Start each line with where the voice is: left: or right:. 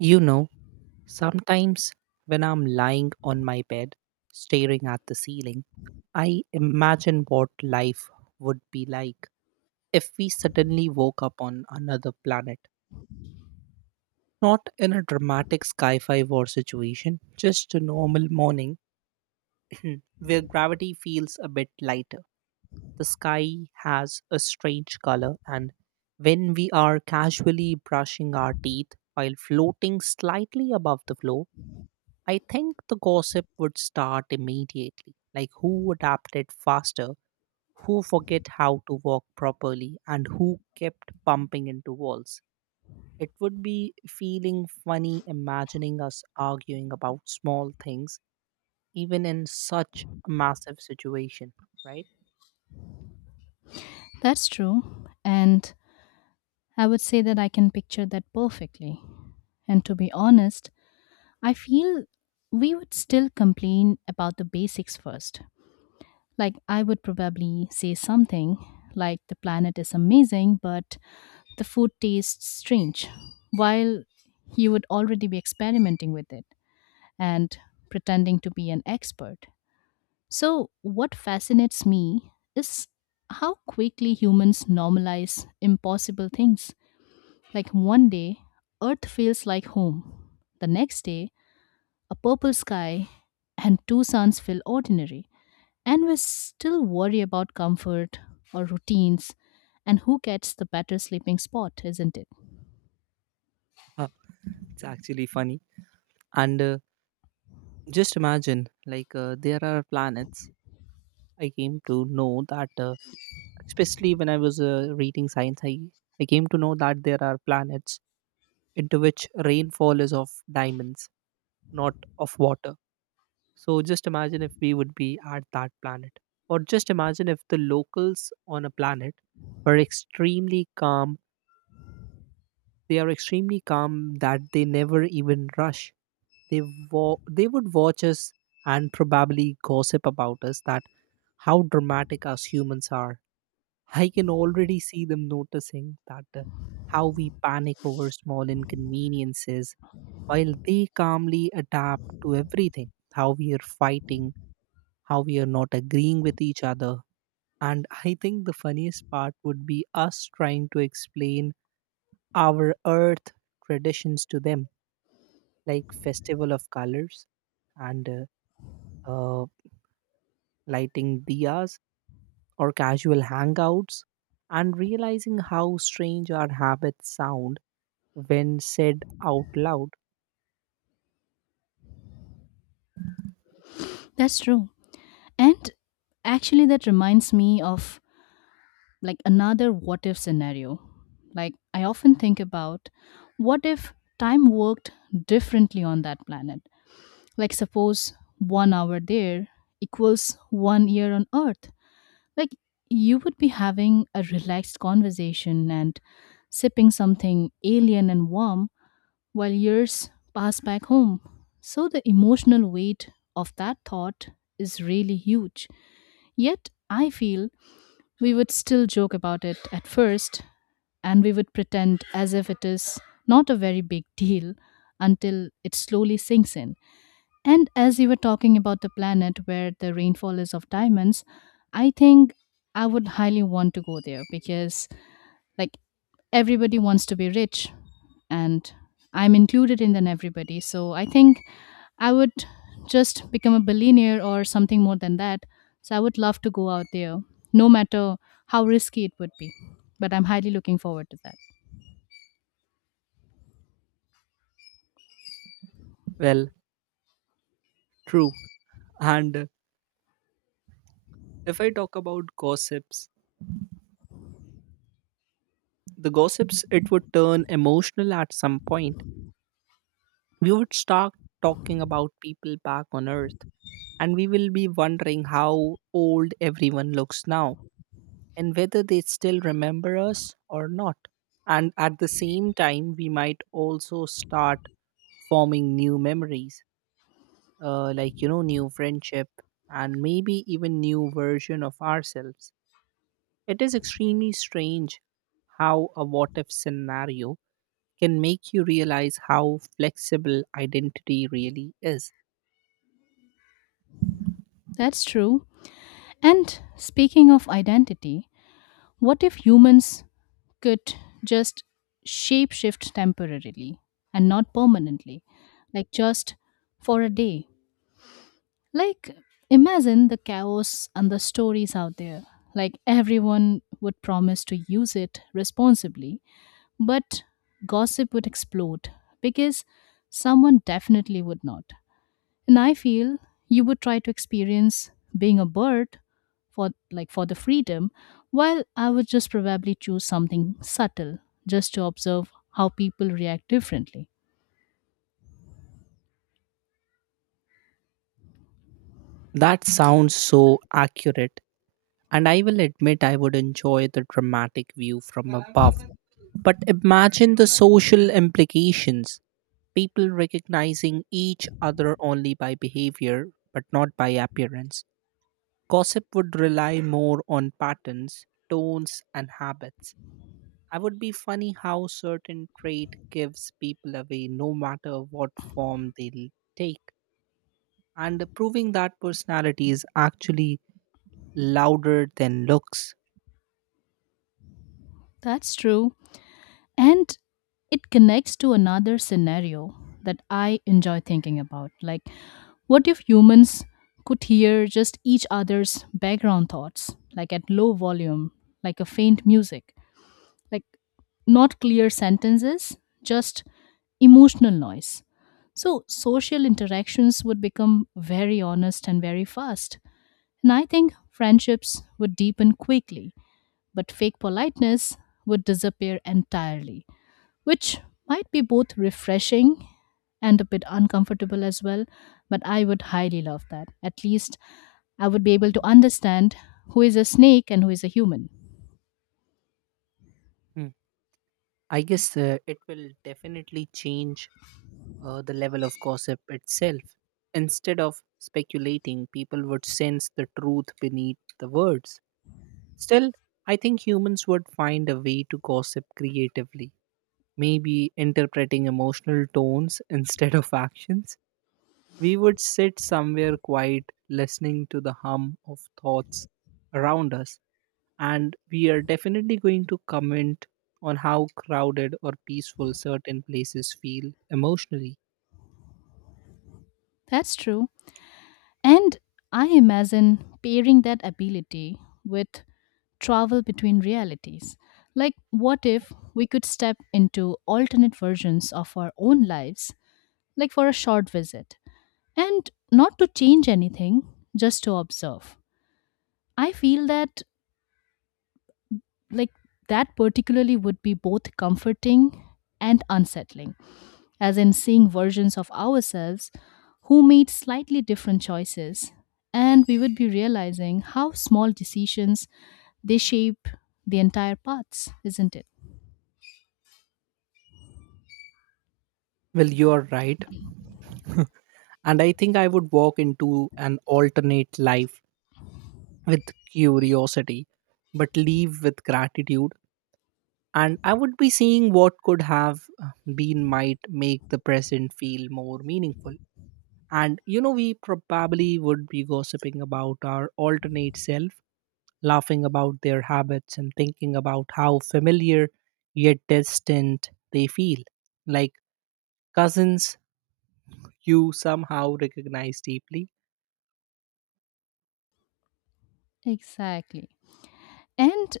right: You know, sometimes when I'm lying on my bed, staring at the ceiling, I imagine what life would be like if we suddenly woke up on another planet. Not in a dramatic sci fi war situation, just a normal morning where gravity feels a bit lighter. The sky has a strange color, and when we are casually brushing our teeth while floating slightly above the floor, I think the gossip would start immediately, like who adapted faster, who forget how to walk properly, and who kept bumping into walls. It would be feeling funny imagining us arguing about small things, even in such a massive situation, right?
left: That's true. And I would say that I can picture that perfectly. And to be honest, I feel we would still complain about the basics first. Like, I would probably say something like, the planet is amazing, but the food tastes strange, while you would already be experimenting with it and pretending to be an expert. So, what fascinates me is how quickly humans normalize impossible things. Like one day, Earth feels like home. The next day, a purple sky and two suns feel ordinary. And we still worry about comfort or routines and who gets the better sleeping spot, isn't it?
right: Huh, it's actually funny. And just imagine, there are planets I came to know that especially when I was reading science, I came to know that there are planets into which rainfall is of diamonds, not of water. So just imagine if we would be at that planet. Or just imagine if the locals on a planet were extremely calm. They are extremely calm that they never even rush, they they would watch us and probably gossip about us that how dramatic us humans are. I can already see them noticing that how we panic over small inconveniences while they calmly adapt to everything, how we are fighting, how we are not agreeing with each other. And I think the funniest part would be us trying to explain our earth traditions to them, like festival of colors and uh, uh, lighting diyas or casual hangouts, and realizing how strange our habits sound when said out loud.
left: That's true. And actually, that reminds me of like another what if scenario. Like, I often think about what if time worked differently on that planet? Like, suppose 1 hour there equals 1 year on Earth. Like, you would be having a relaxed conversation and sipping something alien and warm while years pass back home. So, the emotional weight of that thought is really huge. Yet, I feel we would still joke about it at first and we would pretend as if it is not a very big deal until it slowly sinks in. And as you were talking about the planet where the rainfall is of diamonds, I think I would highly want to go there because, like, everybody wants to be rich, and I'm included in then everybody. So I think I would just become a billionaire or something more than that. So I would love to go out there, no matter how risky it would be. But I'm highly looking forward to that.
right: Well, true. And If I talk about gossips, the gossips it would turn emotional at some point. We would start talking about people back on earth and we will be wondering how old everyone looks now and whether they still remember us or not. And at the same time we might also start forming new memories, like you know new friendship and maybe even new version of ourselves. It is extremely strange how a what if scenario can make you realize how flexible identity really is.
left: That's true. And speaking of identity, what if humans could just shapeshift temporarily and not permanently, like just for a day? Like, imagine the chaos and the stories out there. Like, everyone would promise to use it responsibly, but gossip would explode because someone definitely would not. And I feel you would try to experience being a bird for like for the freedom, while I would just probably choose something subtle just to observe how people react differently.
right: That sounds so accurate, and I will admit I would enjoy the dramatic view from above. But imagine the social implications, people recognizing each other only by behavior, but not by appearance. Gossip would rely more on patterns, tones, and habits. I would be funny how certain trait gives people away no matter what form they take. And proving that personality is actually louder than looks.
left: That's true. And it connects to another scenario that I enjoy thinking about. Like what if humans could hear just each other's background thoughts, like at low volume, like a faint music? Like not clear sentences, just emotional noise. So social interactions would become very honest and very fast. And I think friendships would deepen quickly, but fake politeness would disappear entirely, which might be both refreshing and a bit uncomfortable as well. But I would highly love that. At least I would be able to understand who is a snake and who is a human.
right: Hmm. I guess it will definitely change the level of gossip itself. Instead of speculating, people would sense the truth beneath the words. Still, I think humans would find a way to gossip creatively, maybe interpreting emotional tones instead of actions. We would sit somewhere quiet, listening to the hum of thoughts around us. And we are definitely going to comment on how crowded or peaceful certain places feel emotionally.
left: That's true. And I imagine pairing that ability with travel between realities. Like, what if we could step into alternate versions of our own lives, like for a short visit, and not to change anything, just to observe? I feel that, like, that particularly would be both comforting and unsettling, as in seeing versions of ourselves who made slightly different choices. And we would be realizing how small decisions they shape the entire paths, isn't it?
right: Well, you're right. And I think I would walk into an alternate life with curiosity, but leave with gratitude. And I would be seeing what could have been might make the present feel more meaningful. And you know, we probably would be gossiping about our alternate self, laughing about their habits and thinking about how familiar yet distant they feel. Like cousins you somehow recognize deeply.
left: Exactly. And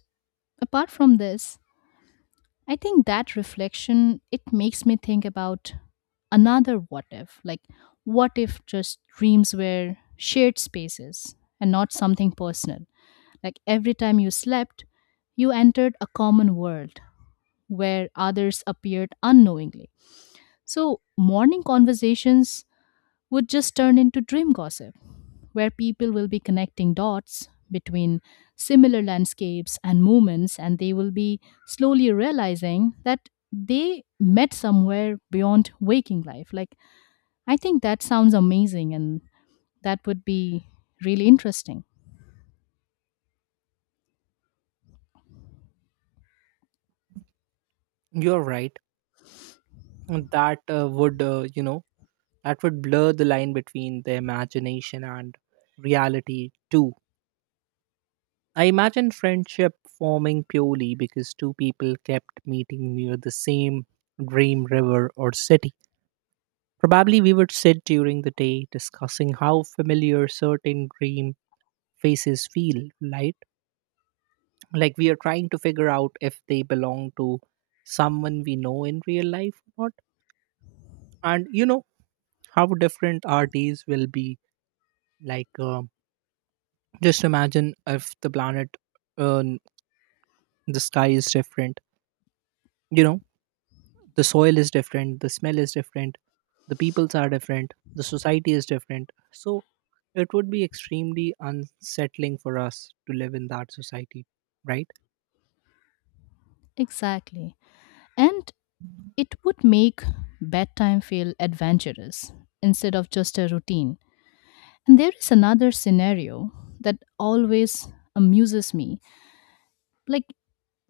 left: apart from this, I think that reflection it makes me think about another what if. Like what if just dreams were shared spaces and not something personal? Like every time you slept, you entered a common world where others appeared unknowingly. So, morning conversations would just turn into dream gossip, where people will be connecting dots between similar landscapes and moments, and they will be slowly realizing that they met somewhere beyond waking life. Like, I think that sounds amazing, and that would be really interesting.
right: You're right. And that would blur the line between the imagination and reality too. I imagine friendship forming purely because two people kept meeting near the same dream river or city. Probably we would sit during the day discussing how familiar certain dream faces feel, right? Like we are trying to figure out if they belong to someone we know in real life or not. And you know how different our days will be. Like, uh, just imagine if the planet, uh, the sky is different, you know, the soil is different, the smell is different, the peoples are different, the society is different. So it would be extremely unsettling for us to live in that society, right?
left: Exactly. And it would make bedtime feel adventurous instead of just a routine. And there is another scenario that always amuses me. Like,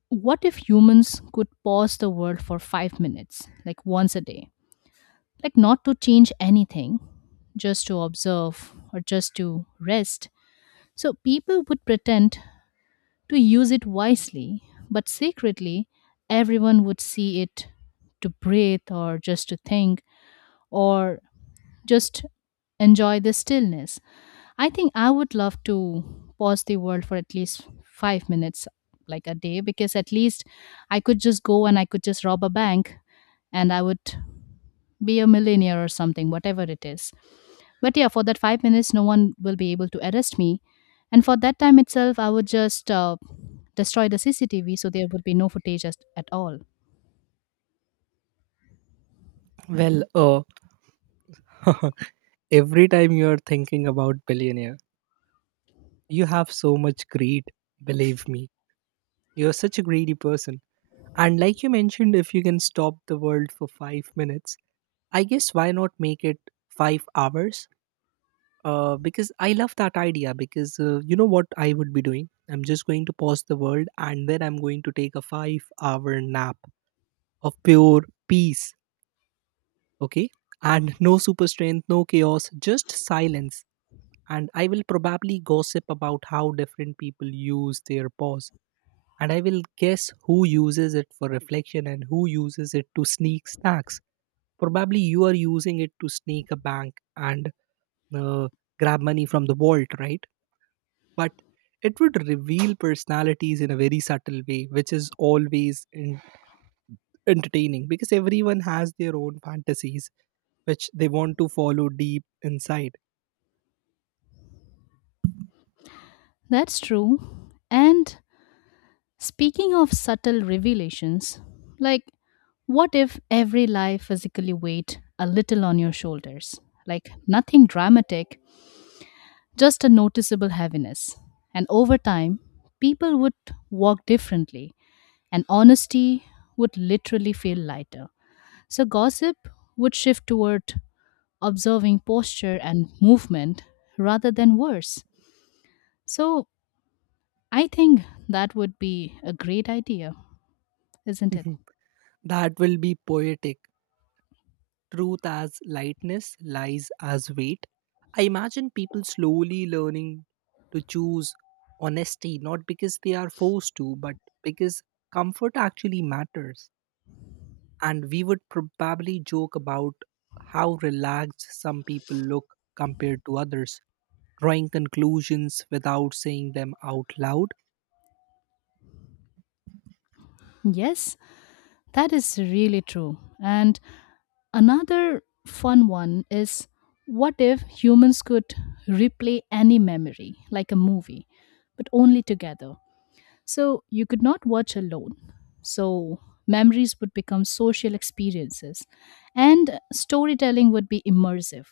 left: what if humans could pause the world for 5 minutes, like once a day? Like, not to change anything, just to observe or just to rest. So, people would pretend to use it wisely, but secretly, everyone would see it to breathe or just to think or just enjoy the stillness. I think I would love to pause the world for at least 5 minutes, like a day, because at least I could just go and I could just rob a bank and I would be a millionaire or something, whatever it is. But yeah, for that 5 minutes, no one will be able to arrest me. And for that time itself, I would just destroy the CCTV so there would be no footage at all.
right: Well, mhm, every time you're thinking about billionaire, you have so much greed, believe me. You're such a greedy person. And like you mentioned, if you can stop the world for 5 minutes, I guess why not make it 5 hours? Because I love that idea. Because you know what I would be doing? I'm just going to pause the world and then I'm going to take a 5 hour nap of pure peace, okay, and no super strength, no chaos, just silence. And I will probably gossip about how different people use their pause, and I will guess who uses it for reflection and who uses it to sneak snacks. Probably you are using it to sneak a bank and uh, grab money from the vault, right? But it would reveal personalities in a very subtle way which is always entertaining because everyone has their own fantasies which they want to follow deep inside.
left: That's true. And speaking of subtle revelations, like what if every lie physically weighed a little on your shoulders? Like nothing dramatic, just a noticeable heaviness. And over time, people would walk differently, and honesty would literally feel lighter. So, gossip would shift toward observing posture and movement rather than words. So, I think that would be a great idea, isn't it?
right: Mhm. That will be poetic. Truth as lightness, lies as weight. I imagine people slowly learning to choose honesty, not because they are forced to, but because comfort actually matters. And we would probably joke about how relaxed some people look compared to others, drawing conclusions without saying them out loud.
left: Yes, that is really true. And another fun one is what if humans could replay any memory, like a movie, but only together? So you could not watch alone. So memories would become social experiences, and storytelling would be immersive.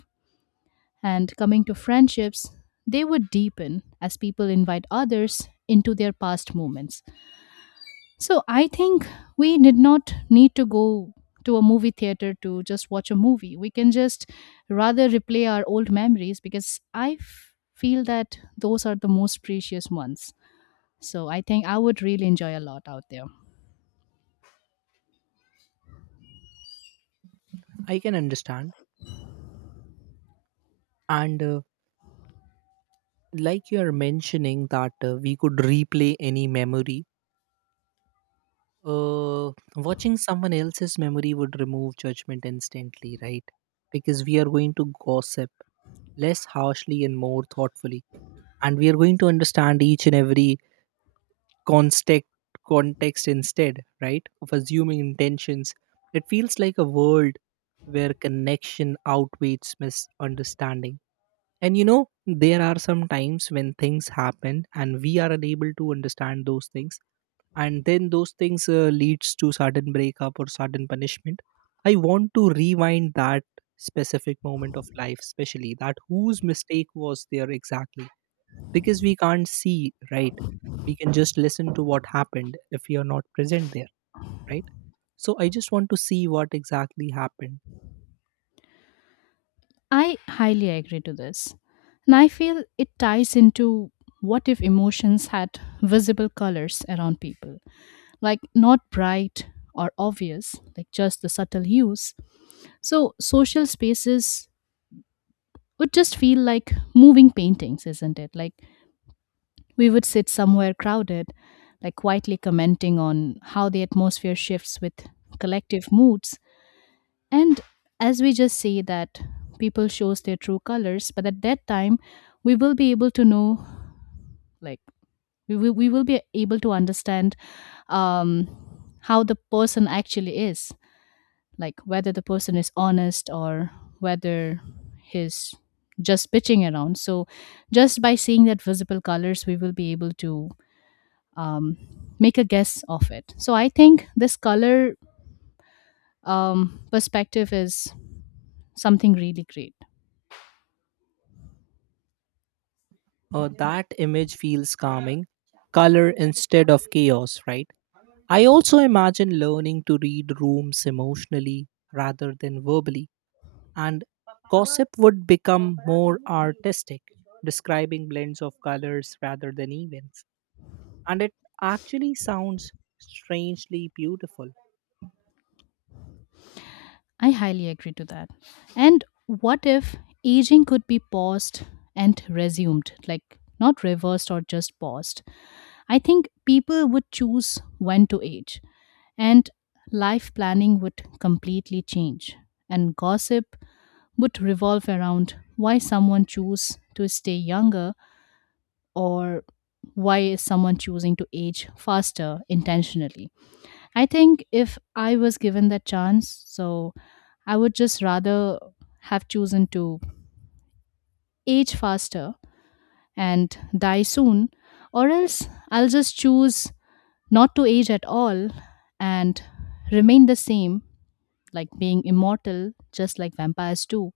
left: And coming to friendships, they would deepen as people invite others into their past moments. So I think we did not need to go to a movie theater to just watch a movie. We can just rather replay our old memories because feel that those are the most precious ones. So I think I would really enjoy a lot out there.
right: I can understand. And like you are mentioning that we could replay any memory. Uh, watching someone else's memory would remove judgment instantly, right? Because we are going to gossip less harshly and more thoughtfully, and we are going to understand each and every context context instead, right? Of assuming intentions. It feels like a world where connection outweighs misunderstanding. And you know, there are some times when things happen and we are unable to understand those things and then those things leads to sudden breakup or sudden punishment. I want to rewind that specific moment of life, especially that whose mistake was there exactly, because we can't see, right? We can just listen to what happened if we are not present there, right? So I just want to see what exactly happened.
left: I highly agree to this. And I feel it ties into what if emotions had visible colors around people, like not bright or obvious, like just the subtle hues. So, social spaces would just feel like moving paintings, isn't it? Like we would sit somewhere crowded, like quietly commenting on how the atmosphere shifts with collective moods. And as we just say that people shows their true colors, but at that time we will be able to know, like we will be able to understand um, how the person actually is, like whether the person is honest or whether he's just pitching around. So, just by seeing that visible colors, we will be able to um, make a guess of it. So, I think this color perspective is something really great.
right: That image feels calming, color instead of chaos, right? I also imagine learning to read rooms emotionally rather than verbally, and gossip would become more artistic, describing blends of colors rather than events. And it actually sounds strangely beautiful.
left: I highly agree to that. And what if aging could be paused and resumed, like not reversed or just paused? I think people would choose when to age, and life planning would completely change, and gossip would revolve around why someone choose to stay younger or why is someone choosing to age faster intentionally. I think if I was given that chance, so I would just rather have chosen to age faster and die soon, or else I'll just choose not to age at all and remain the same, like being immortal, just like vampires do.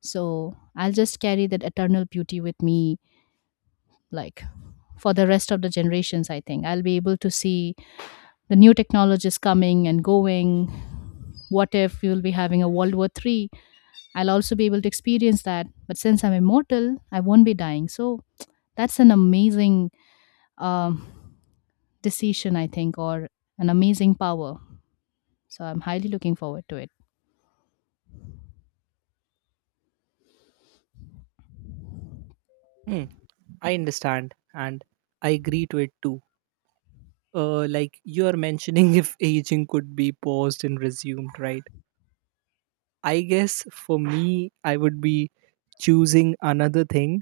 left: So I'll just carry that eternal beauty with me, like for the rest of the generations, I think. I'll be able to see the new technologies coming and going. What if you'll be having a World War III? I'll also be able to experience that. But since I'm immortal, I won't be dying. So that's an amazing um, decision, I think, or an amazing power. So I'm highly looking forward to it.
right: Hmm, I understand, and I agree to it too. Like you are mentioning, if aging could be paused and resumed, right? I guess for me, I would be choosing another thing.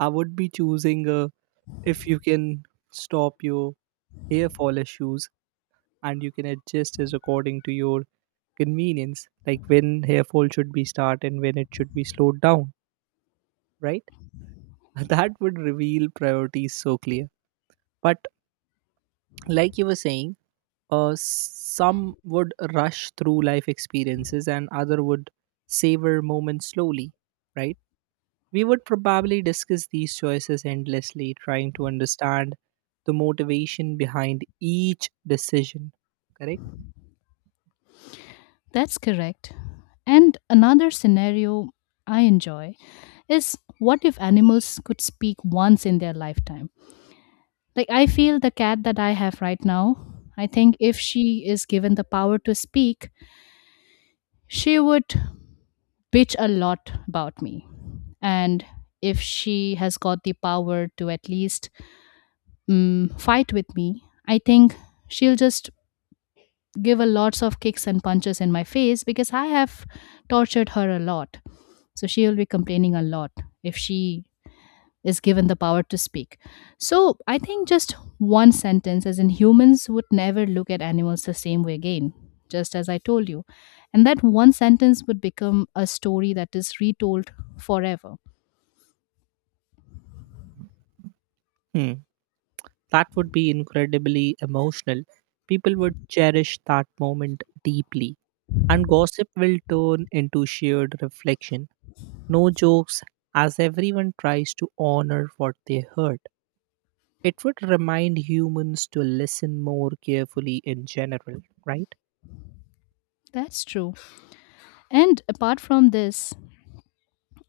right: I would be choosing if you can stop your hair fall issues and you can adjust as according to your convenience, like when hair fall should be start and when it should be slowed down, right? That would reveal priorities so clear. But like you were saying, some would rush through life experiences and other would savor moments slowly, right? We would probably discuss these choices endlessly, trying to understand the motivation behind each decision, correct?
left: That's correct. And another scenario I enjoy is what if animals could speak once in their lifetime? Like, I feel the cat that I have right now, I think if she is given the power to speak, she would bitch a lot about me. And if she has got the power to at least fight with me, I think she'll just give a lots of kicks and punches in my face because I have tortured her a lot. So she will be complaining a lot if she is given the power to speak. So I think just one sentence, as in humans would never look at animals the same way again, just as I told you. And that one sentence would become a story that is retold forever.
right: Hmm. That would be incredibly emotional. People would cherish that moment deeply, and gossip will turn into shared reflection. No jokes, as everyone tries to honor what they heard. It would remind humans to listen more carefully in general, right?
left: That's true. And apart from this,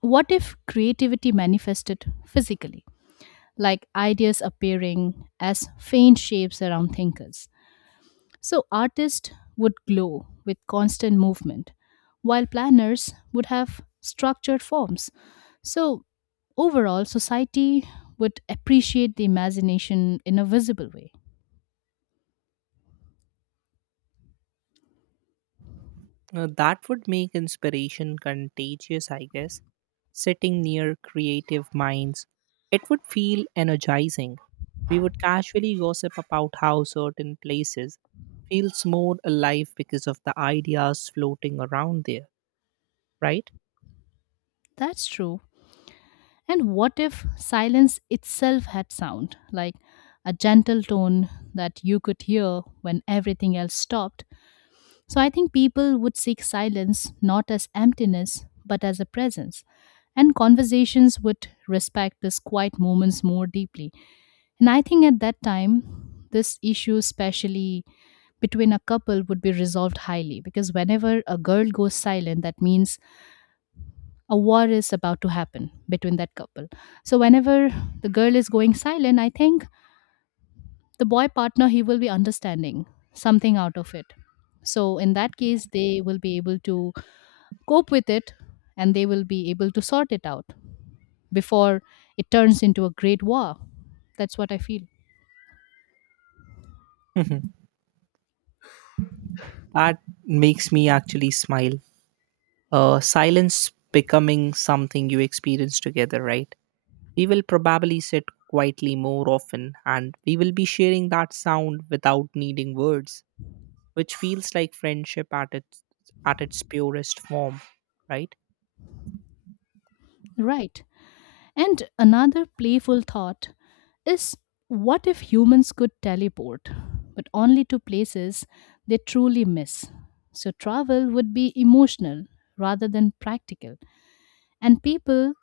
left: what if creativity manifested physically? Like ideas appearing as faint shapes around thinkers. So artists would glow with constant movement, while planners would have structured forms. So overall, society would appreciate the imagination in a visible way.
right: That would make inspiration contagious, I guess. Sitting near creative minds, it would feel energizing. We would casually gossip about how certain places feels more alive because of the ideas floating around there, right?
left: That's true. And what if silence itself had sound, like a gentle tone that you could hear when everything else stopped? So I think people would seek silence not as emptiness, but as a presence. And conversations would respect these quiet moments more deeply. And I think at that time, this issue, especially between a couple, would be resolved highly because whenever a girl goes silent, that means a war is about to happen between that couple. So whenever the girl is going silent, I think the boy partner he will be understanding something out of it. So in that case, they will be able to cope with it, and they will be able to sort it out before it turns into a great war. That's what I feel.
right: Mhm. That makes me actually smile. Silence becoming something you experience together, right? We will probably sit quietly more often and we will be sharing that sound without needing words, which feels like friendship at its purest form, right?
left: Right. And another playful thought is what if humans could teleport, but only to places they truly miss? So travel would be emotional rather than practical, and people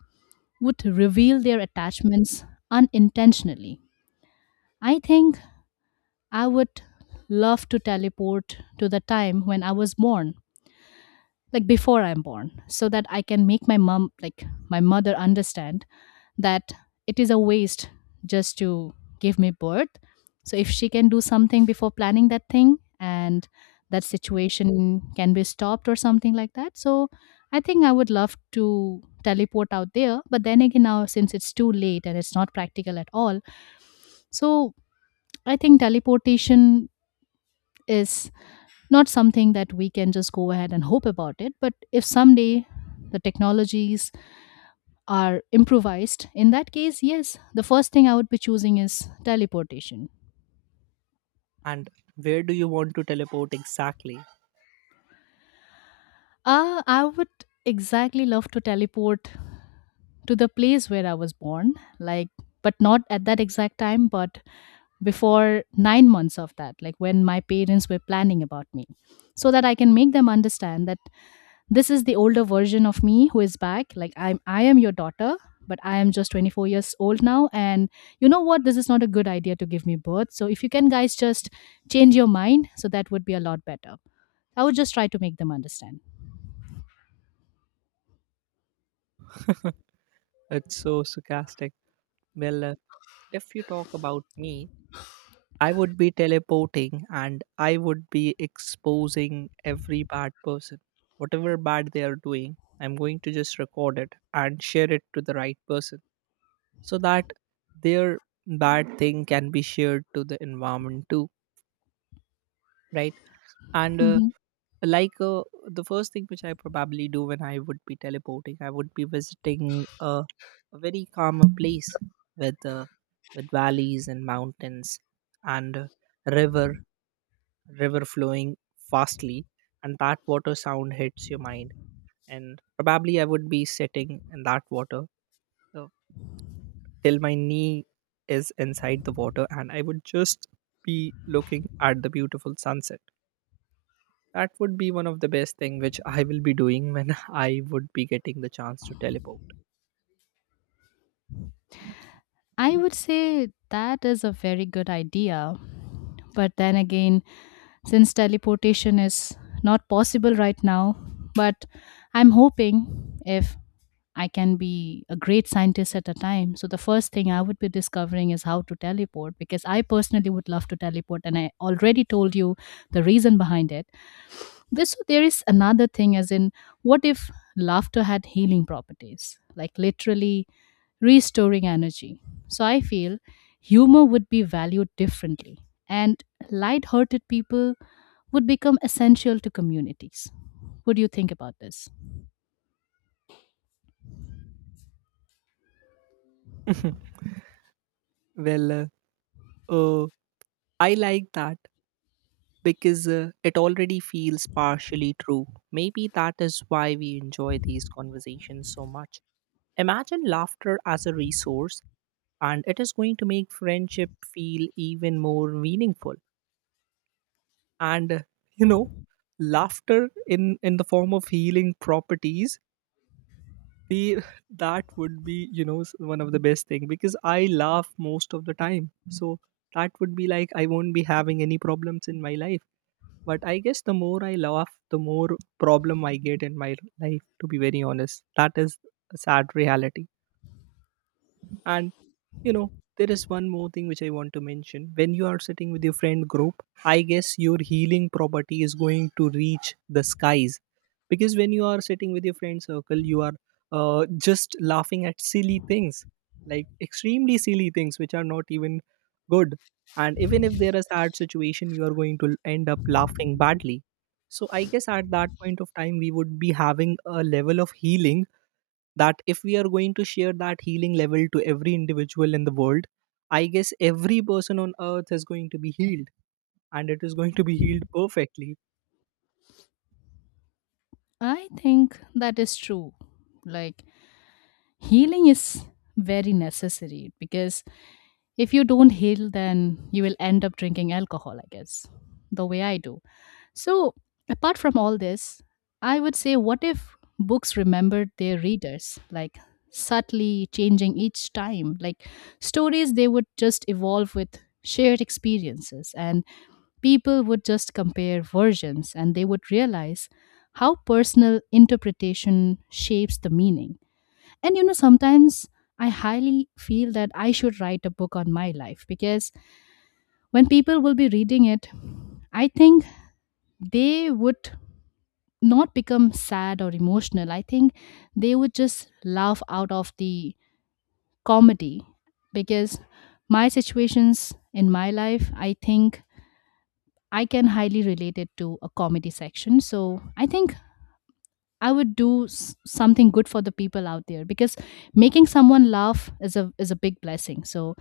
left: would reveal their attachments unintentionally. I think I would love to teleport to the time when I was born, like before I'm born, so that I can make my mom, like my mother, understand that it is a waste just to give me birth. So if she can do something before planning that thing and that situation can be stopped or something like that. So I think I would love to teleport out there. But then again, now since it's too late and it's not practical at all, so I think teleportation is not something that we can just go ahead and hope about it. But if someday the technologies are improvised, in that case, yes, the first thing I would be choosing is teleportation.
right: And where do you want to teleport exactly?
left: I would exactly love to teleport to the place where I was born, like, but not at that exact time, but before 9 months of that, like when my parents were planning about me, so that I can make them understand that this is the older version of me who is back, like I am your daughter, but I am just 24 years old now. And you know what, this is not a good idea to give me birth, so if you can guys just change your mind, so that would be a lot better. I would just try to make them understand.
right: It's so sarcastic. Well, if you talk about me, I would be teleporting and I would be exposing every bad person. Whatever bad they are doing, I'm going to just record it and share it to the right person so that their bad thing can be shared to the environment too, right? And uh,
left: Mhm.
right: like uh, the first thing which I probably do when I would be teleporting, I would be visiting a very calmer place with uh, with valleys and mountains and river river flowing fastly, and that water sound hits your mind, and probably I would be sitting in that water uh, till my knee is inside the water, and I would just be looking at the beautiful sunset. That would be one of the best thing which I will be doing when I would be getting the chance to teleport.
left: I would say that is a very good idea, but then again, since teleportation is not possible right now, but I'm hoping if I can be a great scientist at a time. So the first thing I would be discovering is how to teleport because I personally would love to teleport, and I already told you the reason behind it. This, there is another thing as in, what if laughter had healing properties, like literally restoring energy. So I feel humor would be valued differently, and light-hearted people would become essential to communities. What do you think about this?
right: Well, uh, I like that because it already feels partially true. Maybe that is why we enjoy these conversations so much. Imagine laughter as a resource, and it is going to make friendship feel even more meaningful. And you know, laughter in the form of healing properties, the that would be you know one of the best thing because I laugh most of the time, so that would be like I won't be having any problems in my life. But I guess the more I laugh, the more problem I get in my life, to be very honest. That is a sad reality. And you know, there is one more thing which I want to mention. When you are sitting with your friend group, I guess your healing property is going to reach the skies, because when you are sitting with your friend circle you are just laughing at silly things, like extremely silly things which are not even good, and even if there is a sad situation you are going to end up laughing badly. So I guess at that point of time we would be having a level of healing that if we are going to share that healing level to every individual in the world, I guess every person on earth is going to be healed, and it is going to be healed perfectly.
left: I think that is true. Like, healing is very necessary because if you don't heal, then you will end up drinking alcohol, I guess, the way I do. So, apart from all this, I would say, what if books remembered their readers, like subtly changing each time? Like, stories, they would just evolve with shared experiences, and people would just compare versions and they would realize how personal interpretation shapes the meaning. And you know, sometimes I highly feel that I should write a book on my life because when people will be reading it, I think they would not become sad or emotional. I think they would just laugh out of the comedy because my situations in my life, I think I can highly relate it to a comedy section. So I think I would do something good for the people out there because making someone laugh is a big blessing. So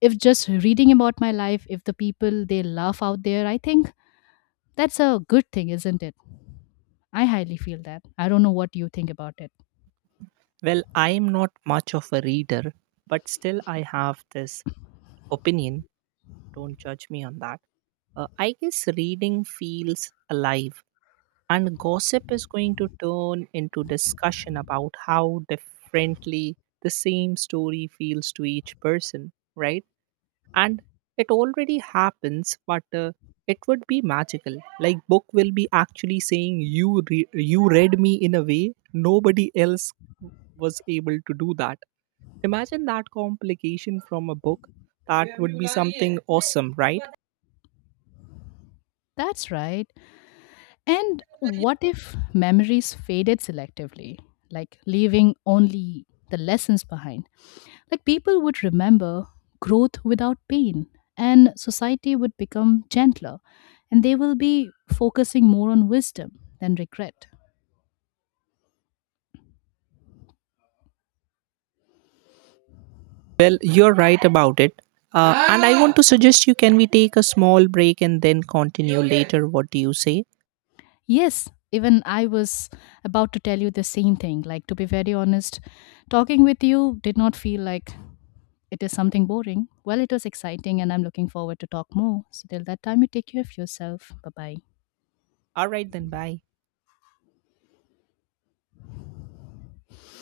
left: if just reading about my life, if the people they laugh out there, I think that's a good thing, isn't it? I highly feel that. I don't know what you think about it.
right: Well, I am not much of a reader, but still I have this opinion. Don't judge me on that. I guess reading feels alive, and gossip is going to turn into discussion about how differently the same story feels to each person, right? And it already happens, but it would be magical. Like book will be actually saying, "You you read me in a way nobody else was able to do that." Imagine that complication from a book. That would be something awesome, right?
left: That's right. And what if memories faded selectively, like leaving only the lessons behind? Like people would remember growth without pain, and society would become gentler, and they will be focusing more on wisdom than regret.
right: Well, you're right about it. And I want to suggest, you can we take a small break and then continue later? What do you say?
left: Yes, even I was about to tell you the same thing. Like, to be very honest, talking with you did not feel like it is something boring. Well, it was exciting, and I'm looking forward to talk more. So, till that time, you take care of yourself. Bye bye.
right: All right, then, bye.